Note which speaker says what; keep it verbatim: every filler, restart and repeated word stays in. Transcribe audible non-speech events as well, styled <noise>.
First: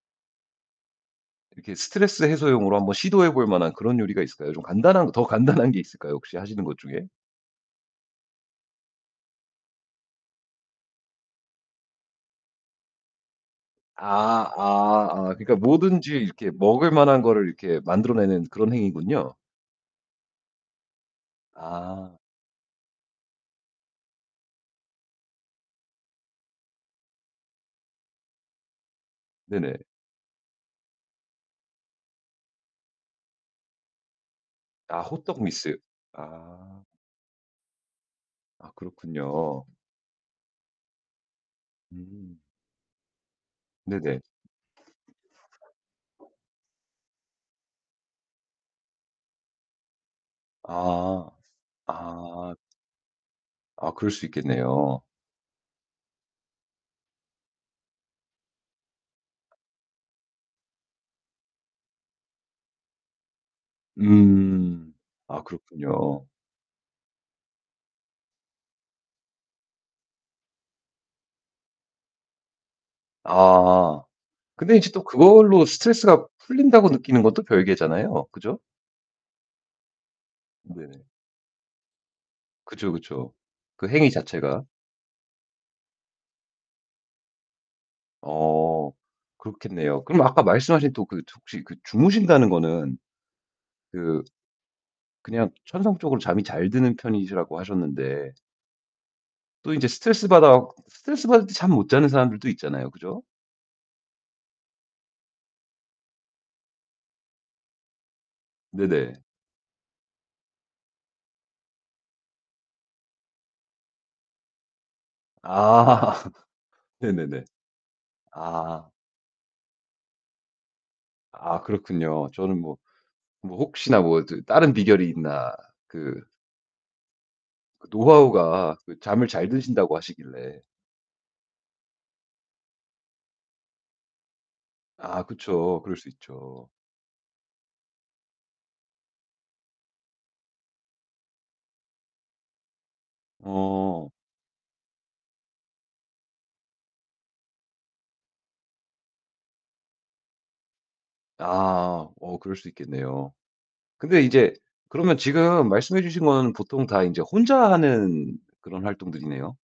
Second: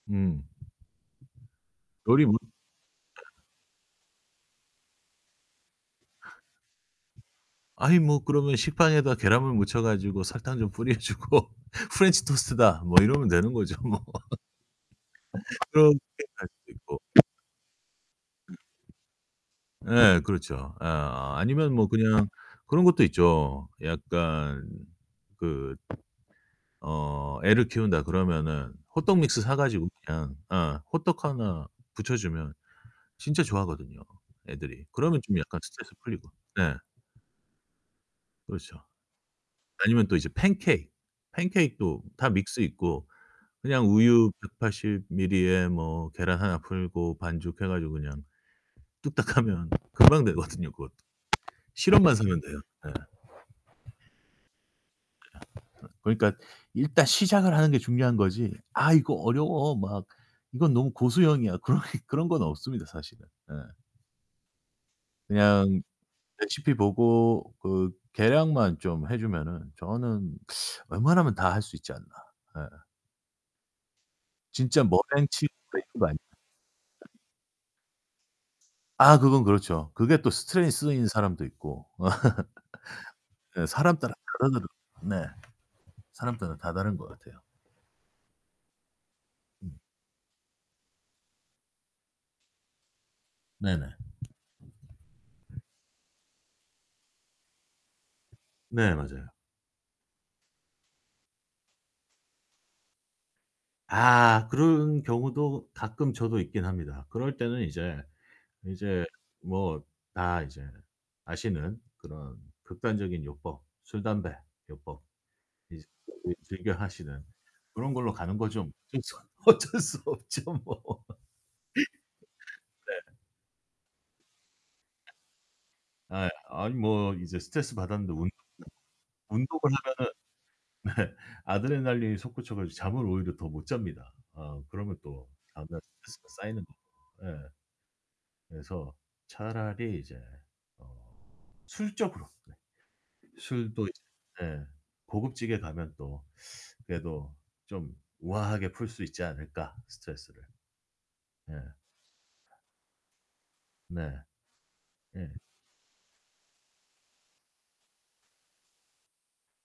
Speaker 1: 음.
Speaker 2: 이렇게 스트레스
Speaker 1: 요리 뭐 네.
Speaker 2: 해소용으로 한번 시도해 볼 만한 그런 요리가 있을까요? 좀 간단한 거 더 간단한 게 있을까요, 혹시 하시는 것 중에?
Speaker 1: <scoffs> 아니 뭐 그러면 식빵에다 계란물 묻혀 가지고 설탕 좀 뿌려 주고 "프렌치토스트다." 뭐 이러면 되는 거죠 뭐.
Speaker 2: 아 아 아 그러니까
Speaker 1: <laughs> 그렇게
Speaker 2: 뭐든지
Speaker 1: 갈
Speaker 2: 이렇게
Speaker 1: 수도
Speaker 2: 먹을
Speaker 1: 있고.
Speaker 2: 만한 거를 이렇게 만들어내는
Speaker 1: 음.
Speaker 2: 그런 행위군요.
Speaker 1: 예 그렇죠. 예 아니면 뭐
Speaker 2: 아.
Speaker 1: 그냥 그런 것도 있죠. 약간 그 어 애를 키운다 그러면은 호떡 믹스 사
Speaker 2: 네네.
Speaker 1: 가지고 그냥 어 호떡 하나 부쳐 주면 진짜 좋아하거든요, 애들이.
Speaker 2: 아
Speaker 1: 그러면 좀
Speaker 2: 호떡
Speaker 1: 약간
Speaker 2: 믹스.
Speaker 1: 스트레스 풀리고 예.
Speaker 2: 아. 아
Speaker 1: 그렇죠.
Speaker 2: 그렇군요.
Speaker 1: 아니면 또 이제 팬케이크. 팬케이크도 다
Speaker 2: 음.
Speaker 1: 믹스 있고 그냥
Speaker 2: 네네.
Speaker 1: 우유 백팔십 미리 에 뭐 계란 하나 풀고 반죽해 가지고 그냥 뚝딱 하면 금방 되거든요. 그것도.
Speaker 2: 아.
Speaker 1: 시럽만 사면
Speaker 2: 아.
Speaker 1: 돼요. 네. 예
Speaker 2: 아 그럴 수 있겠네요.
Speaker 1: 그러니까 일단 시작을 하는 게 중요한 거지 '아 이거 어려워.' 막 '이건 너무 고수용이야.' 그런 게 그런 건 없습니다, 사실은. 예.
Speaker 2: 음. 아
Speaker 1: 그냥
Speaker 2: 그렇군요.
Speaker 1: 레시피 보고 그 계량만 좀 해 주면은 저는 <sucks teeth> 웬만하면 다 할 수 있지 않나. 예.
Speaker 2: 아. 근데
Speaker 1: 진짜
Speaker 2: 이제 또
Speaker 1: 머랭 치고
Speaker 2: 그걸로
Speaker 1: 막 이런 거 아니면.
Speaker 2: 스트레스가 풀린다고
Speaker 1: <laughs>
Speaker 2: 느끼는 건 또 별개잖아요, 그죠?
Speaker 1: 아 그건 그렇죠. 그게 또 스트레인
Speaker 2: 네네.
Speaker 1: 쓰인 사람도 있고.
Speaker 2: 그쵸, 그쵸.
Speaker 1: <laughs> 예
Speaker 2: 그
Speaker 1: 사람
Speaker 2: 행위
Speaker 1: 따라
Speaker 2: 자체가.
Speaker 1: 다르거든. 네. 사람 따라 다 다른 것 같아요.
Speaker 2: 어.
Speaker 1: 음.
Speaker 2: 그렇겠네요. 그럼 아까 말씀하신 또 그 혹시 그 주무신다는 거는
Speaker 1: 네네.
Speaker 2: 그 그냥 천성적으로 잠이 잘 드는 편이시라고 하셨는데
Speaker 1: 네 맞아요.
Speaker 2: 또 인제 스트레스 받아 갖 스트레스 받을 때 잠 못 자는 사람들도 있잖아요, 그죠?
Speaker 1: 아 그런 경우도 가끔 저도 있긴 합니다. 그럴 때는 이제 이제
Speaker 2: 네네.
Speaker 1: 뭐 다 이제 아시는 그런 극단적인 요법, 술 담배 요법. 이
Speaker 2: 아
Speaker 1: 이 즐겨 하시는
Speaker 2: 네네네.
Speaker 1: 그런 걸로 가는 거죠 뭐.
Speaker 2: 아
Speaker 1: 진짜 어쩔 수 없죠, 뭐.
Speaker 2: 아 그렇군요. 저는 뭐
Speaker 1: <laughs> 네.
Speaker 2: 뭐 혹시나 뭐 더 다른 비결이 있나 그
Speaker 1: 아이 아니 뭐 이제 스트레스
Speaker 2: 그
Speaker 1: 받았는데 운동은
Speaker 2: 노하우가 잠을 잘
Speaker 1: 운동을
Speaker 2: 드신다고 하시길래.
Speaker 1: 하면은 네. 아드레날린이 솟구쳐 가지고 잠을 오히려 더 못 잡니다. 어 그러면
Speaker 2: 아
Speaker 1: 또 다음날
Speaker 2: 그쵸. 그럴 수
Speaker 1: 스트레스가 쌓이는
Speaker 2: 있죠.
Speaker 1: 거죠. 예. 그래서 차라리 이제 어 술 쪽으로 네. 술도 이제
Speaker 2: 어.
Speaker 1: 예 고급지게 가면 또 그래도 좀 우아하게 풀 수 있지 않을까, 스트레스를. 예.
Speaker 2: 아. 어 그럴 수 있겠네요.
Speaker 1: 네.
Speaker 2: 근데 이제 그러면
Speaker 1: 음.
Speaker 2: 지금 말씀해 주신 거는 보통 다 인제 혼자 하는 그런 활동들이네요.